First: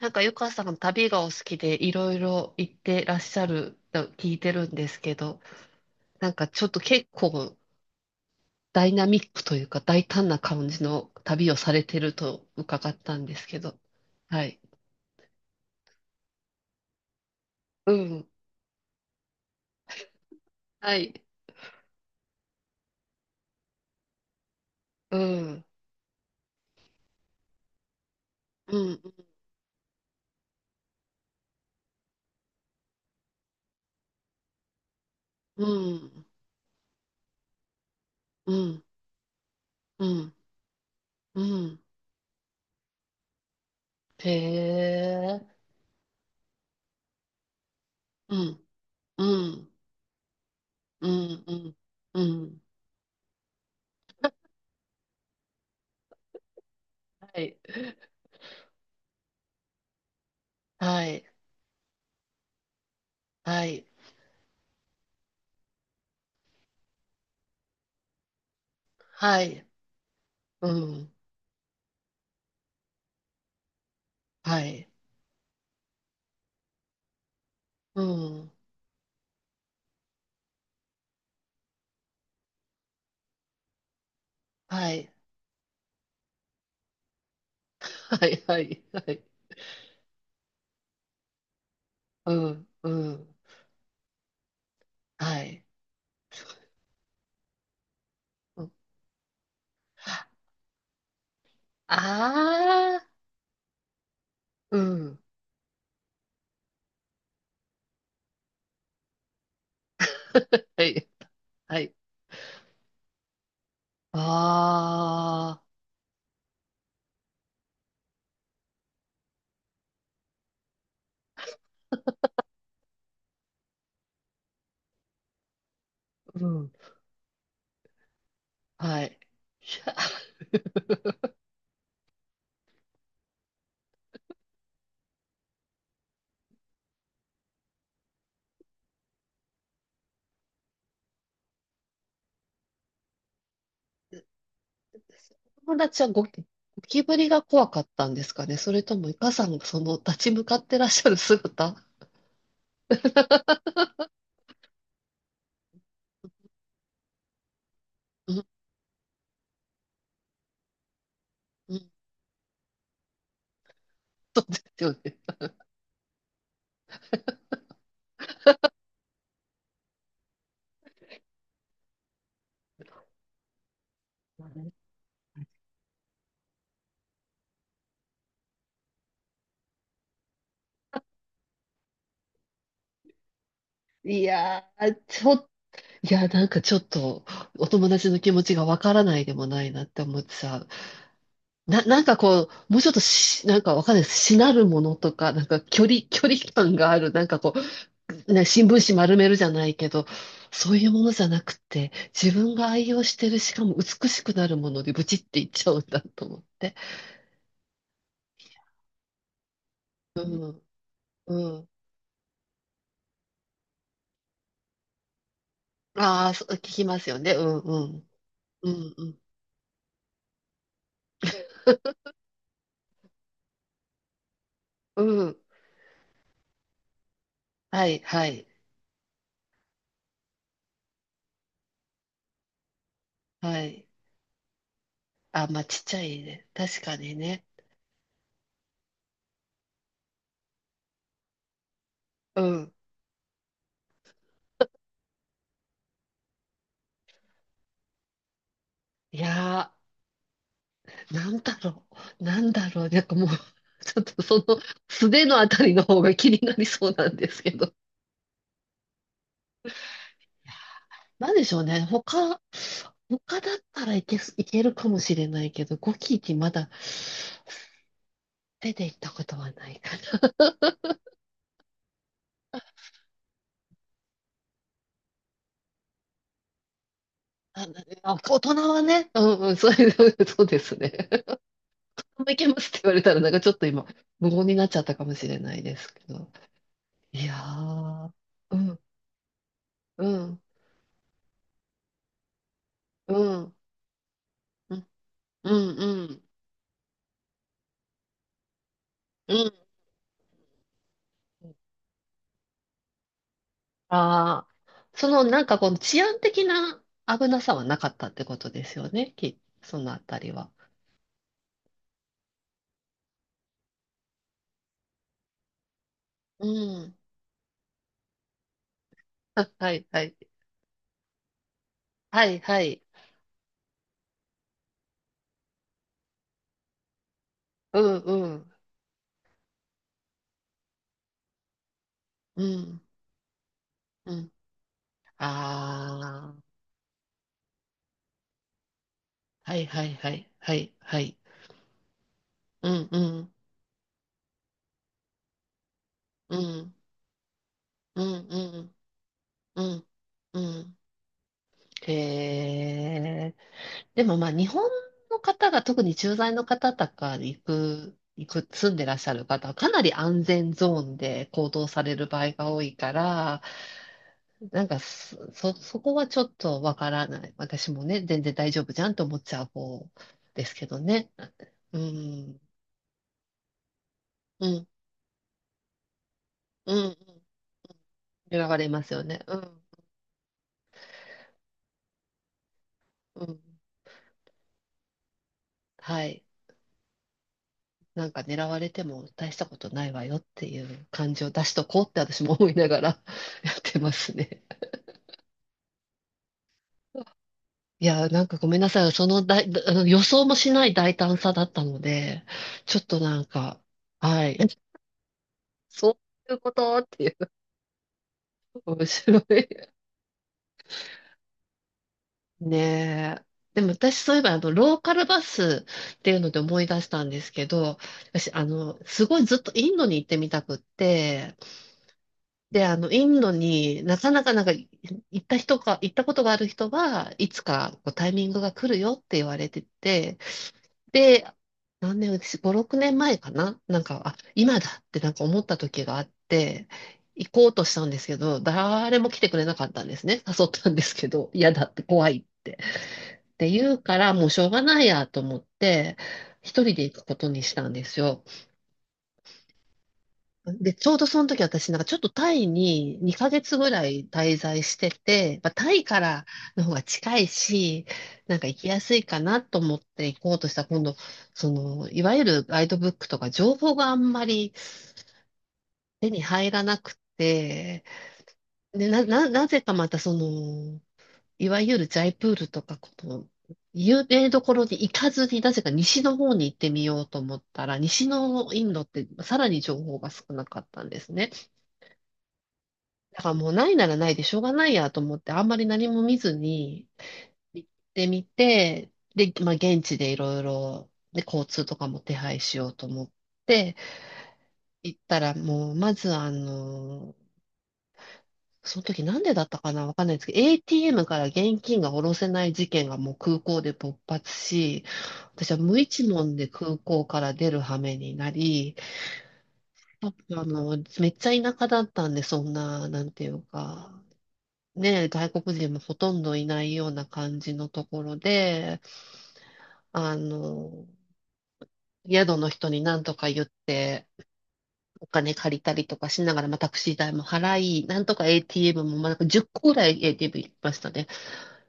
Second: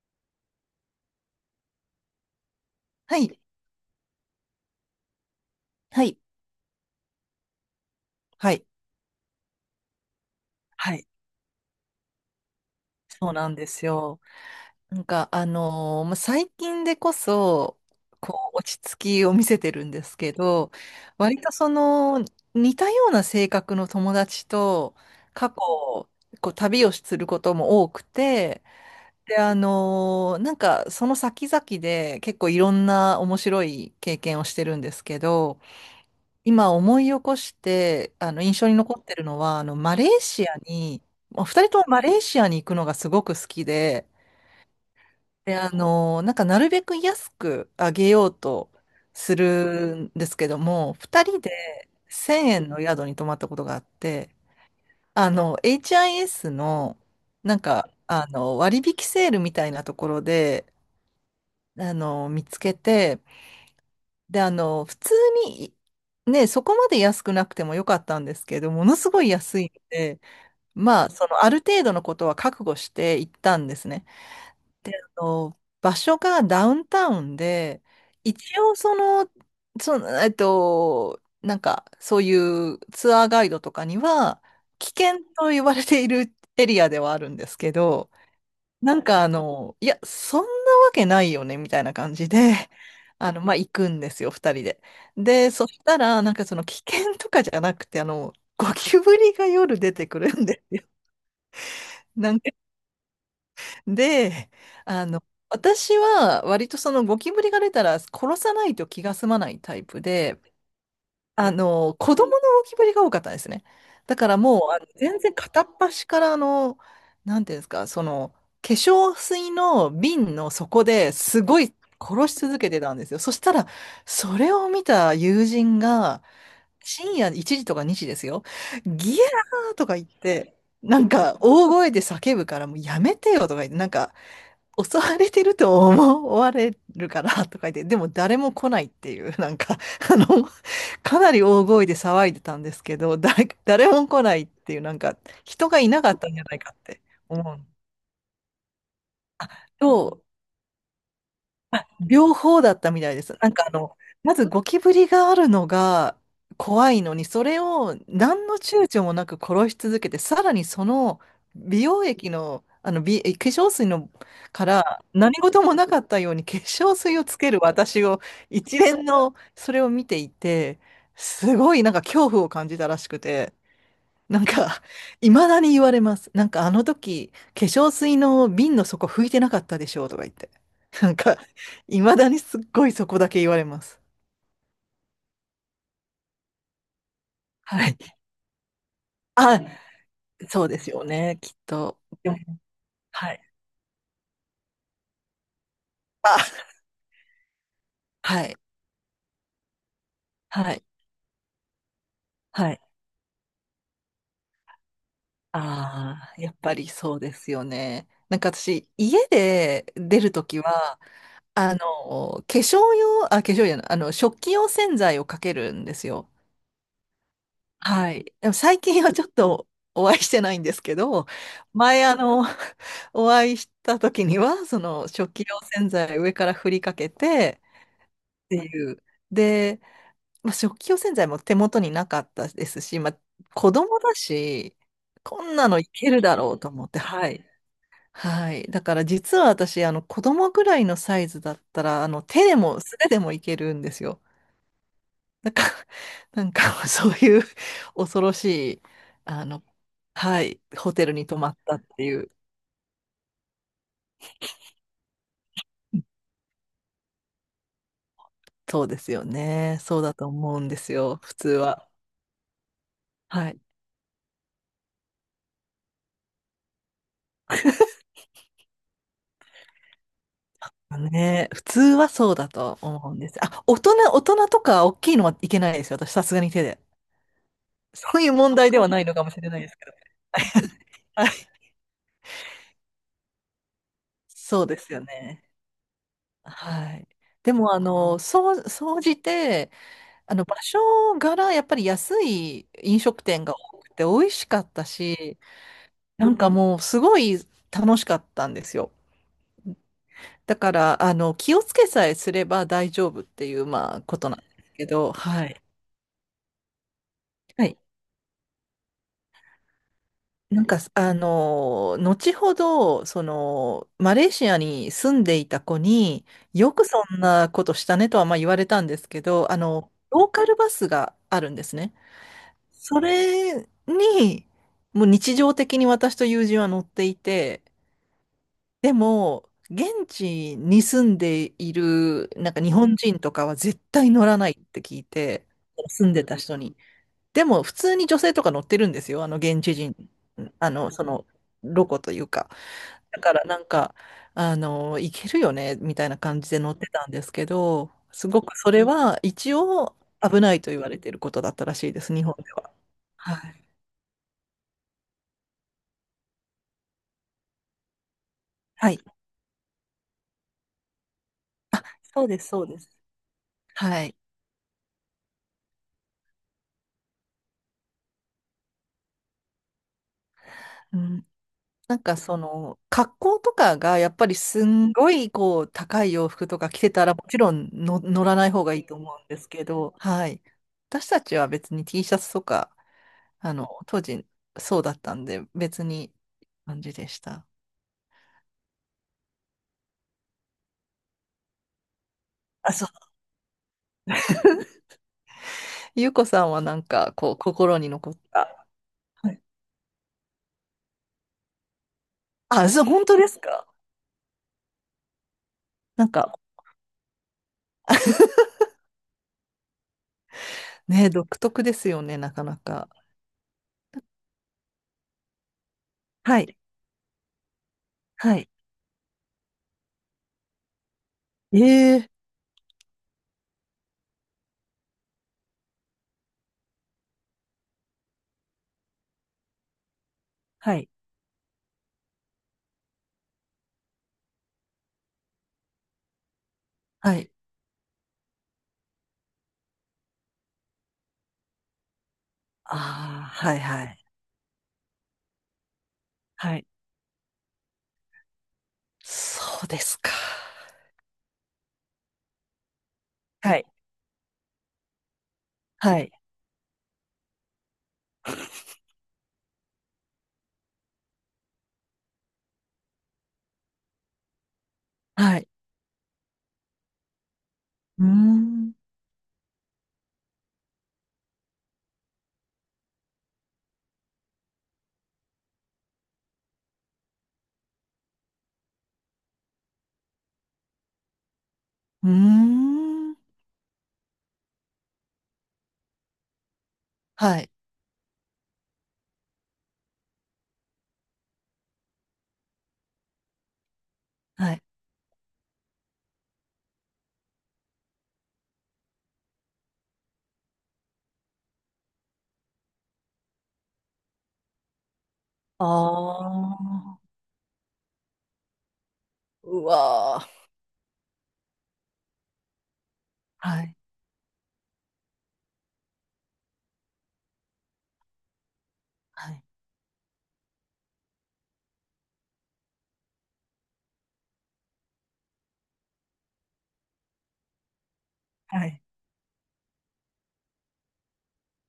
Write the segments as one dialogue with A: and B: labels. A: なんか、ゆかさん旅がお好きでいろいろ行ってら
B: は
A: っし
B: い、
A: ゃると聞いてるんですけど、
B: はい、
A: なんかちょっと結構
B: はい。
A: ダイナミックというか大胆な感じ
B: はい。
A: の旅をされてると伺ったん
B: そう
A: です
B: なん
A: け
B: で
A: ど。
B: すよ。
A: はい。
B: なんか、まあ、最近でこそ、
A: うん。
B: こう、落ち着きを見せてるんですけど、
A: はい。
B: 割とその、似たような性格の友達と、
A: う
B: 過去、
A: ん。
B: こう、旅をすることも多くて、
A: うん。
B: で、なんか、その先々で結構いろんな面白い経験をしてるんですけど、
A: うん。
B: 今思い起こして、あの、
A: う
B: 印象に
A: ん。
B: 残ってるのは、あの、マ
A: う
B: レー
A: ん。
B: シアに、
A: う
B: まあ二人と
A: ん。
B: もマレーシアに行くのがすごく好きで、
A: へえ。
B: で、あの、なんかなるべく安くあげよう
A: うん。
B: と
A: う
B: す
A: ん。
B: るんですけども、
A: う
B: 二人
A: ん。うん。
B: で
A: う
B: 1000
A: ん。
B: 円の宿に泊まったことがあって、あの、HIS の、
A: は
B: な
A: い。
B: んか、あの、割引セールみたいなところで、
A: はい。
B: あの、見つけて、
A: はい。
B: で、あの、普通に、ね、そこまで安くなくてもよかったんですけど、ものすごい
A: は
B: 安
A: い。
B: いので、
A: う
B: まあ、
A: ん。
B: その、ある程度のことは覚悟して行ったんですね。
A: はい。
B: で、あの、場所がダウンタウンで、
A: うん。
B: 一応その、なんか、そういうツアーガイドとかには、危
A: はい。
B: 険と言われているエリアではあるんですけど、
A: はいはい
B: な
A: は
B: ん
A: い。
B: かあの、いや、そんなわけないよね、みたいな感じ
A: う
B: で、
A: んう
B: あ
A: ん。
B: の、まあ、行くんですよ、二人で。
A: は
B: で、
A: い。
B: そしたら、なんかその危険とかじゃなくて、あの、
A: うん
B: ゴキブリが夜出てくるんですよ。なんか、
A: ああ、
B: で、
A: う
B: あ
A: ん。
B: の、私は割とそのゴキブリが出たら殺さないと気が済まないタイプで、
A: はい。
B: あ
A: はい。
B: の、子供の浮き彫りが多かったですね。だからもう、あの全然
A: あ
B: 片っ端からあの、なんていうんですか、その、化粧水の瓶の底ですごい殺し続けてたんですよ。そしたら、それを見た友人が、
A: あ、うん。
B: 深夜1時とか2時ですよ。
A: は
B: ギャ
A: い。
B: ーとか言っ て、
A: い
B: なん
A: や、
B: か大声で叫ぶからもうやめてよとか言って、なんか襲われてると思われるからとか言って、でも誰も来ないっていう、なんか、あの、かなり大声で騒いでたんですけど、誰も来ないっていう、なんか、人
A: 友
B: がい
A: 達
B: な
A: は
B: かっ
A: ゴ
B: たん
A: キ、
B: じ
A: ゴ
B: ゃないかって
A: キブリが
B: 思
A: 怖か
B: う。
A: ったんですかね。それとも、イカさ
B: あ、
A: んがその
B: そ
A: 立
B: う、
A: ち向かってらっしゃる姿
B: あ、両方だったみたいです。なんかあの、まずゴキブリがあるのが怖いのに、それを
A: うん、
B: 何の躊躇もなく殺し続けて、さらにその
A: う
B: 美
A: ん。
B: 容液の、あの美、化粧水の
A: そうで
B: か
A: すよ
B: ら
A: ね。
B: 何事もなかったように化粧水をつける私を、一連のそれを見ていて、すごいなんか恐怖を感じたらしくて。なんか、いまだに言われます。なんか、あの時、化粧水の瓶の底拭いてなかったでしょうとか言って。なんか、いまだにすっごいそこだけ言われます。
A: いやー、ちょっ、いや、なんかちょっと、お
B: は
A: 友
B: い。
A: 達の気持ちがわからないでも
B: あ、
A: ないなって思って
B: そ
A: さ、
B: うですよね、きっ
A: な、
B: と。
A: なんか
B: でも、
A: こう、もうちょっと
B: は
A: し、
B: い。
A: なんかわかんないです。しなるものとか、なんか距離、距離
B: あ、
A: 感がある、なんかこう、
B: は
A: ね、
B: い。
A: 新聞紙丸めるじゃないけど、
B: は
A: そう
B: い。
A: いうものじゃなくて、自分が
B: はい。
A: 愛用してる、しかも美しくなるものでブチっていっちゃうんだと
B: あ
A: 思
B: あ、
A: っ
B: やっぱ
A: て。
B: りそうですよね。なんか私、家で出
A: う
B: るとき
A: ん、
B: は、
A: うん。
B: あの、化粧用、あ、化粧用、あの、食器用洗剤をかけるんです
A: あ
B: よ。
A: あ、そう、聞きますよね。うん、うん。
B: はい。でも
A: う
B: 最
A: ん、
B: 近は
A: う
B: ちょっとお会いしてないんですけど、前あの、お会いした時には、そ
A: ん。
B: の
A: う
B: 食
A: ん。
B: 器用洗剤上から振りかけて
A: はい、はい、
B: っていう。で、まあ、食器用洗剤も手元になかったですし、まあ、
A: は
B: 子
A: い。
B: 供だし、こ
A: あ、
B: ん
A: まあ、
B: なの
A: ちっ
B: い
A: ちゃ
B: ける
A: い
B: だ
A: ね。
B: ろうと
A: 確
B: 思っ
A: か
B: て、
A: に
B: はい。
A: ね。
B: はい。だから実は私、あの子供ぐらいのサイズだったら、あの
A: う
B: 手で
A: ん。
B: も素手でもいけるんですよ。なんか、なんか そういう恐ろしい、
A: い
B: あの、
A: やー。
B: はい、ホテルに
A: なん
B: 泊ま
A: だ
B: ったっ
A: ろ
B: てい
A: う、
B: う、
A: なんだろう、なんかもう ちょっとその素手のあたりの方が気になりそうなんですけど。
B: そうですよね。そうだと思うんですよ、
A: な
B: 普
A: んで
B: 通
A: しょうね、
B: は。
A: 他
B: は
A: だっ
B: い。
A: たらいけるかもしれないけど、ゴキチまだ手で行ったことはないかな。
B: ね、普通はそうだと思うんです。あ、大人とか大きいのはいけないですよ。私、さすがに手で。
A: ああ
B: そういう
A: 大人
B: 問題で
A: は
B: はない
A: ね、
B: の
A: う
B: かも
A: ん
B: しれ
A: うん、
B: ない
A: そ
B: で
A: う
B: すけ
A: いう、
B: ど。
A: そうです ね。
B: はい。
A: いけますって言われたら、なんかちょっと今、無言に
B: そ
A: な
B: う
A: っち
B: で
A: ゃっ
B: す
A: た
B: よ
A: かもしれ
B: ね。
A: ないですけど。
B: はい。
A: いや
B: でも、あ
A: ー、
B: の、そ
A: う
B: う、
A: ん、
B: 総じて、
A: う
B: あ
A: ん、
B: の場所柄やっぱり安い飲
A: う
B: 食店が
A: ん、
B: 多くて美味しかっ
A: う
B: た
A: ん、
B: し、
A: うん、うん。
B: なんかもうすごい楽しかったんですよ。
A: うん
B: だからあの気をつけさえすれば大丈夫っていうまあことなんで
A: ああ、
B: すけ
A: そ
B: ど、
A: のな
B: は
A: んか
B: い。
A: この治安的な危なさは
B: は
A: な
B: い。
A: かったってことですよね、き、そのあたりは。
B: なんかあの後ほどそのマレーシアに住んでいた子に
A: う
B: よく
A: ん。
B: そんなことしたねとはまあ言われたんですけ ど、あ
A: はい
B: の
A: はい。
B: ローカルバスがあるんですね。
A: はいはい。
B: それに、もう日常的に私と友人は乗っていて、
A: うんうん。
B: でも、現地に住んでいる、
A: う
B: なんか日
A: ん
B: 本人とかは絶対
A: う
B: 乗
A: ん。
B: らないって聞いて、住んで
A: あ
B: た人に。でも、普通に女性とか乗ってるんですよ、あの
A: あ、は
B: 現
A: い
B: 地
A: はい
B: 人、
A: はいは
B: あ
A: い
B: の、
A: は
B: そ
A: い。
B: の、ロコというか。
A: うんう
B: だか
A: ん
B: らなんか、あの、いけるよね、みたいな
A: う
B: 感じで乗
A: ん
B: ってたんですけど、
A: うん
B: す
A: う
B: ごくそ
A: ん
B: れは一
A: うん
B: 応
A: う
B: 危ないと
A: ん。
B: 言われていることだったらしいです、日本で
A: へ
B: は。
A: え。
B: はい。
A: でもまあ日本の方が特に駐在の方とかに行く、行く、住んで
B: は
A: らっ
B: い、
A: しゃる方はかなり安全ゾーンで行動さ
B: あ、
A: れる場
B: そう
A: 合
B: です、
A: が多
B: そう
A: い
B: です。
A: から、
B: はい。
A: なんかそこはちょっとわからない。私もね、全然大丈夫じゃんと思っちゃう方ですけど
B: う
A: ね。
B: ん、
A: う
B: なんかそ
A: ん、
B: の、格好とかがやっぱり
A: う
B: す
A: ん、
B: んごいこう、高い洋服とか
A: うん、
B: 着
A: う
B: て
A: ん。
B: たらもちろんの乗らな
A: 狙
B: い
A: わ
B: 方
A: れ
B: がい
A: ま
B: い
A: す
B: と
A: よ
B: 思う
A: ね。
B: ん
A: う
B: です
A: ん、
B: けど、はい。私たちは別に T シャツとか、
A: うん。
B: あの、当時そうだったんで、別
A: は
B: に
A: い。
B: 感じでした。
A: なんか狙われても大したことないわよっていう感じを出しとこうって私も思いな
B: あ、
A: が
B: そ
A: ら
B: う。
A: やってますね。
B: ゆうこさんはなんかこう、心
A: い
B: に
A: や、
B: 残っ
A: なんかごめん
B: た。
A: なさい。その
B: はい。
A: 大、あの予想もしない大胆さだったので、
B: あ、
A: ちょ
B: そ
A: っ
B: う、
A: と
B: 本当
A: なん
B: です
A: か、
B: か？
A: はい。そ
B: なん
A: うい
B: か、
A: うことっていう、面白い。
B: ね、独特ですよね、なかなか。
A: ねえ。でも私そういえば、あの、ローカルバスっていうので
B: はい。
A: 思い出したんですけど、私、
B: は
A: あ
B: い。
A: の、すごいずっとインドに行ってみたくって、
B: ええ、
A: で、あの、インドになかなかなんかい行った人か、行ったことがある人はいつかこうタイミングが来るよって言われてて、
B: はい。
A: で、何年、私、5、6年前かななんか、あ、今だってなんか思った時があって、
B: は
A: 行
B: い。
A: こうとしたんですけど、誰も来てくれなかったんですね。誘ったんですけど、嫌だって怖いって。
B: あ
A: っ
B: あ、
A: て
B: はい
A: 言う
B: は
A: か
B: い。
A: ら、もうしょうがないやと思って、一
B: はい。
A: 人で行くことにしたんですよ。
B: そうですか。
A: で、ちょうどその時私なんかちょっとタイに2ヶ
B: は
A: 月
B: い。
A: ぐらい滞在してて、まあ、タイ
B: は
A: か
B: い。
A: らの方が近いし、なんか行きやすいかなと思って行こうとしたら今度、その、いわゆるガイドブックとか情報があんまり
B: はい。
A: 手に入らなくて、
B: うーん。
A: で、なぜかまたその、いわゆるジャイプールとか、この、有名どころに行かずに、なぜか西の方に行ってみようと思ったら、西のインドってさらに情報が少なかったんですね。
B: うーん。
A: だからもうないならないでしょうがないやと思って、あんまり何も見ずに
B: はい。
A: 行ってみて、で、まあ現地でいろいろ、で、交通とかも手配しようと思って
B: はい。
A: 行ったら、もうまずあの、その時なんでだったかなわかんないですけど、ATM から現金が下ろせない事件がもう空港で勃発し、私は
B: あ
A: 無一文で空港
B: あ。
A: から出る羽目になり、
B: うわ
A: あ
B: ー。
A: の、めっちゃ田舎だったんで、そんな、なんていう
B: はい。
A: か、ね、外国人もほとんどいないような感じのところで、
B: はい。
A: あの、宿の人に何とか言って、お金借りたりとかしながら、まあ、タクシー代も払い、なんとか
B: はい。
A: ATM も、まあ、なんか10個ぐらい ATM 行きましたね。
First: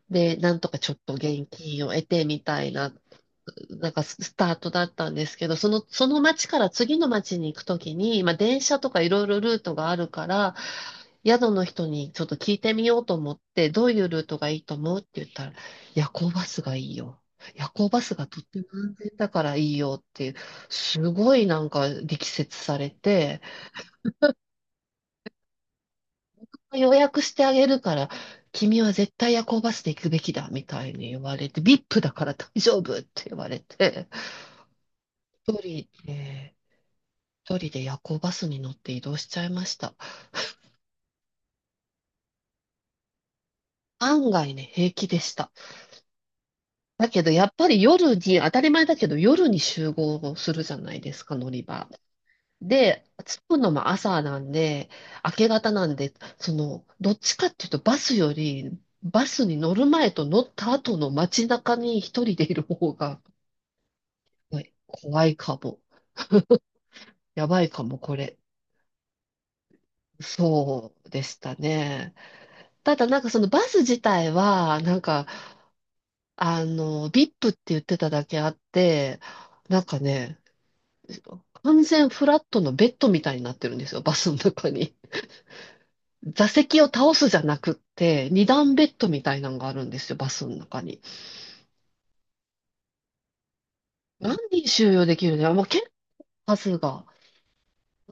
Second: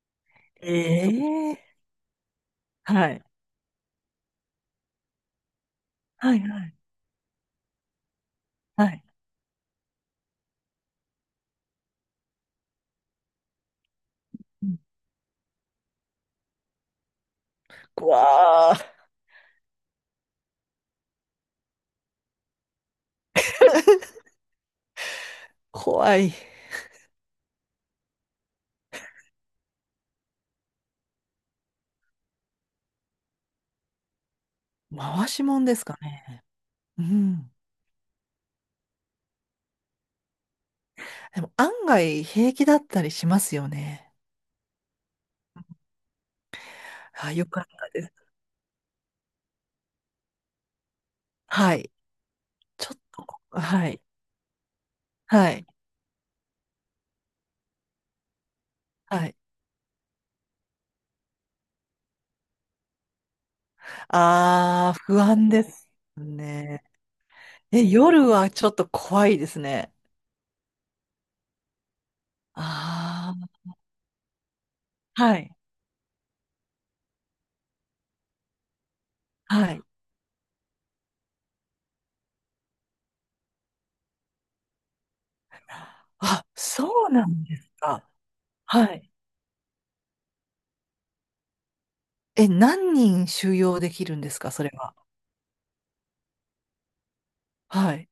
A: で、なんとかちょっと現
B: ええ、
A: 金を得てみたいな、
B: はい。
A: なんかスタートだったんですけど、その、その
B: はい
A: 町か
B: は
A: ら
B: い。
A: 次の町に行くときに、まあ、電車
B: は
A: とか
B: い。
A: いろいろルートがあるから、宿の人にちょっと聞いてみようと思って、どういうルートがいい
B: う
A: と
B: ん。
A: 思うって言ったら、夜行バスがいいよ。夜行バ
B: う
A: スがとっても
B: わ
A: 安
B: ー、
A: 全だからいいよっていう、すごいなんか力説されて、
B: 怖い。
A: 予約してあげるから、君は絶対夜行バスで行くべきだみたいに言われて、VIP だから大丈夫って言われて、
B: 回し
A: 一
B: もんです
A: 人
B: かね。
A: で、
B: うん。
A: 一人で夜行バスに乗って移動しちゃいました。
B: でも案外平気だったりしますよね。
A: 案外ね、平気でした。だけど、
B: あ、
A: や
B: よ
A: っ
B: か
A: ぱ
B: っ
A: り
B: たで
A: 夜
B: す。
A: に、当たり前だけど、夜に集合するじゃないですか、乗り
B: は
A: 場。
B: い。ちょっ
A: で、着く
B: と、
A: のも
B: はい。
A: 朝なんで、明け
B: はい。
A: 方なんで、その、どっちかっていうと、バスより、
B: は
A: バ
B: い。
A: スに乗る前と乗った後の街中に一人でいる方が、はい
B: ああ、不
A: 怖い
B: 安
A: か
B: で
A: も。
B: すね。
A: やばいか
B: え、
A: も、こ
B: 夜
A: れ。
B: はちょっと怖いですね。
A: そうでしたね。ただ、なんかその
B: あ
A: バス自体は、なん
B: あ、
A: か、
B: はい、
A: あの、VIP って言ってただけあって、
B: は
A: な
B: い。
A: んかね、完全フラットのベッドみたいになってるんですよ、バスの中に。
B: あ、
A: 座席を
B: そう
A: 倒
B: な
A: すじゃ
B: んで
A: な
B: す
A: くっ
B: か。
A: て、二段
B: は
A: ベッド
B: い。
A: みたいなのがあるんですよ、バスの中に。
B: え、何人収容できるんで
A: 何
B: すか、そ
A: 人
B: れ
A: 収
B: は。
A: 容できるのよ、もう結構数が。
B: はい。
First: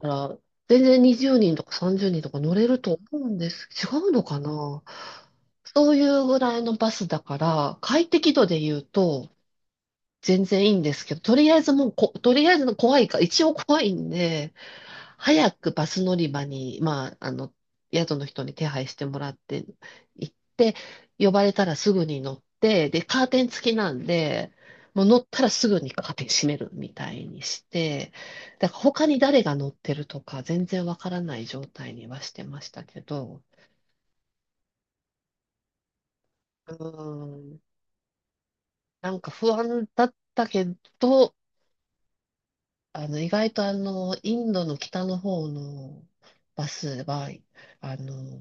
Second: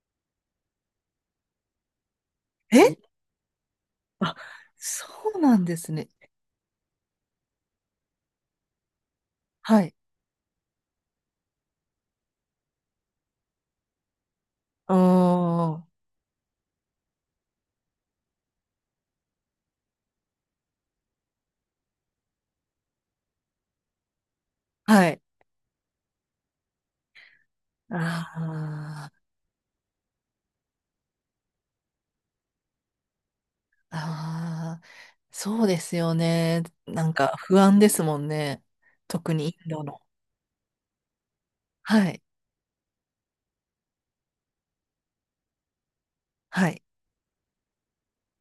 A: だから全然20人とか30人とか乗れると
B: え、
A: 思うんです。違うの
B: あ、
A: かな。
B: そうなんで
A: そ
B: す
A: うい
B: ね。
A: うぐらいのバスだから、快適度で言うと
B: はい。
A: 全然いいんですけど、とりあえずもうこ、とりあえずの怖いか、一応怖いんで、
B: うー
A: 早く
B: ん。
A: バス乗り場に、まあ、あの、宿の人に手配してもらって行って、呼ばれたらすぐに乗って、で、カーテン付きなんで、もう
B: は
A: 乗
B: い。
A: ったらすぐにカーテン閉めるみたいにして、だから他
B: あ
A: に誰が乗ってるとか全然わからない状態にはしてましたけど、
B: あ、ああ、そうですよね。
A: う
B: なんか
A: ーん、
B: 不安ですもんね。
A: なんか
B: 特に
A: 不
B: インド
A: 安
B: の。
A: だったけど、
B: はい。
A: あの、意外とあの、インドの北の方のバ
B: はい。
A: スは、あの、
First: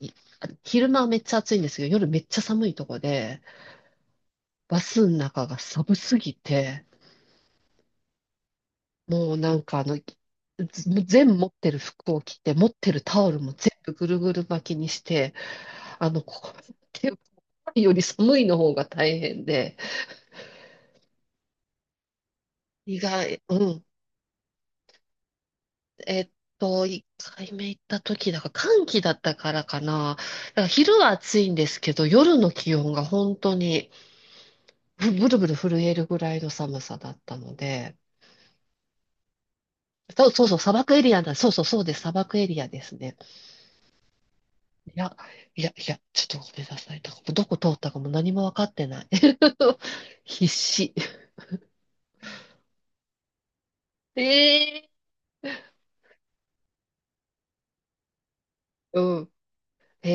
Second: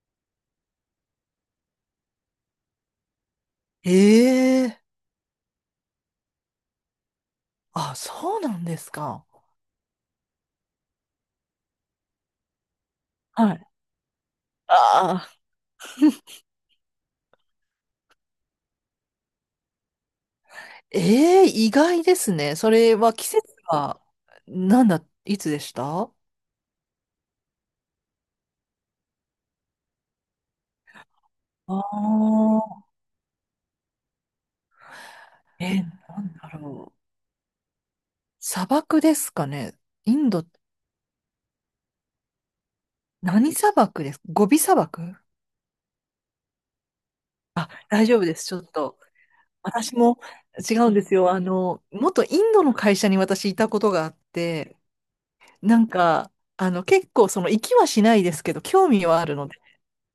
A: い昼間はめっちゃ暑いんですけど、夜めっちゃ寒いとこで、
B: ええ、
A: バスの中が寒すぎて、
B: あ、そうなんですか。
A: もうなんかあの、ず全持ってる服を着て、持ってるタオルも
B: はい。
A: 全部ぐるぐる巻き
B: あ
A: にして、
B: あ、
A: あの、ここ手をいより寒いの方が大変で、
B: ええ、意外ですね。それ
A: 意
B: は季
A: 外、
B: 節
A: うん、
B: は、なんだ、いつでした？あ
A: えっ一回目行った時だから、寒気だったからかな。だから昼は暑いんです
B: あ、
A: けど、夜の気温が本当に、ブルブル
B: え、
A: 震えるぐ
B: なん
A: らいの
B: だ
A: 寒
B: ろ
A: さ
B: う。
A: だったので、
B: 砂漠ですかね。イ
A: そ
B: ン
A: うそ
B: ド、
A: うそう、砂漠エリアだ。そうそうそうです。砂漠エリアですね。
B: 何砂漠です？ゴビ砂
A: いや、
B: 漠？
A: いや、いや、ちょっとごめんなさい。なんかどこ通ったか
B: 大
A: も
B: 丈夫
A: 何
B: で
A: も
B: す。
A: わ
B: ちょ
A: か
B: っ
A: って
B: と、
A: ない。
B: 私も
A: 必
B: 違う
A: 死。
B: んですよ。あの、元インドの会社に私いたことがあって、
A: ええ
B: なんか、あの、結構その、行きはしないですけど、興味
A: う
B: はあ
A: ん。
B: るので、
A: え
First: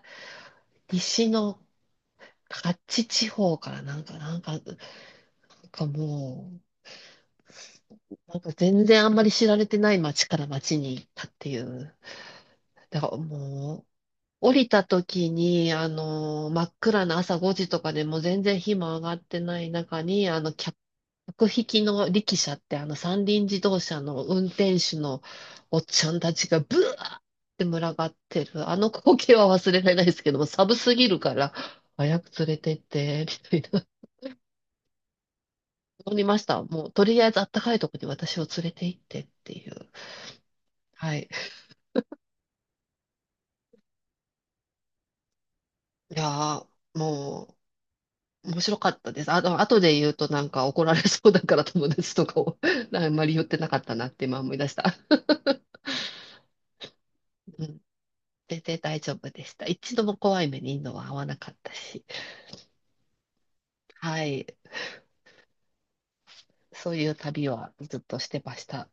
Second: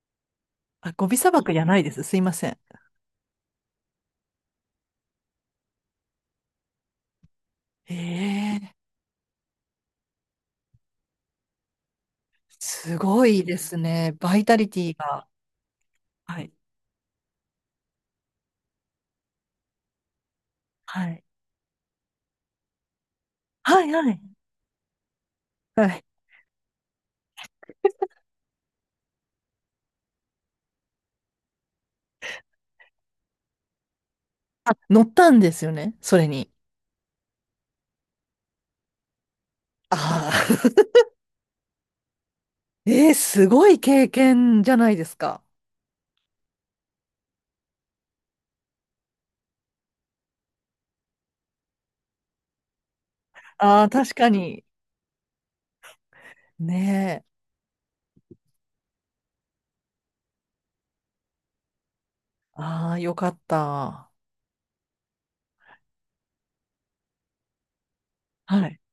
A: え
B: あ、ゴビ
A: 西
B: 砂漠じ
A: の
B: ゃないです。すいません。
A: カッチ地方からなんか、なんか、なんかもう、なんか
B: ええ、
A: 全然あんまり知られてない町から町に行ったっていう。
B: す
A: だから
B: ごいです
A: も
B: ね。バイ
A: う、降
B: タリ
A: りた
B: ティが。
A: 時に、あ
B: は
A: の、
B: い。
A: 真っ暗な朝5時とかでもう全然火も上がってない中に、あの、
B: はい。
A: 客引きの力車って、あの、三輪自動
B: はい
A: 車
B: はい。
A: の運転手のおっ
B: はい。
A: ちゃんたちがブワーって群がってる。あの光景は忘れられないですけども、寒すぎるから、早く連れてって、みたいな。
B: 乗ったんですよね、
A: 乗
B: そ
A: り
B: れ
A: まし
B: に。
A: た。もう、とりあえずあったかいとこに私を連れて行ってっていう。
B: ああ。
A: はい。
B: えー、すごい経験じゃないですか。
A: いやー、もう、面白かったです。あと、後で言うとなんか怒られそうだから友達とかを あんまり言ってなか
B: あ
A: っ
B: あ、
A: たなっ
B: 確
A: て
B: か
A: 今思い
B: に。
A: 出した。
B: ね
A: うん。全然大丈夫でした。一度も怖い目にインドは合わなかったし。
B: え。ああ、よかった。
A: はい。そういう旅はずっとしてまし
B: はい。
A: た。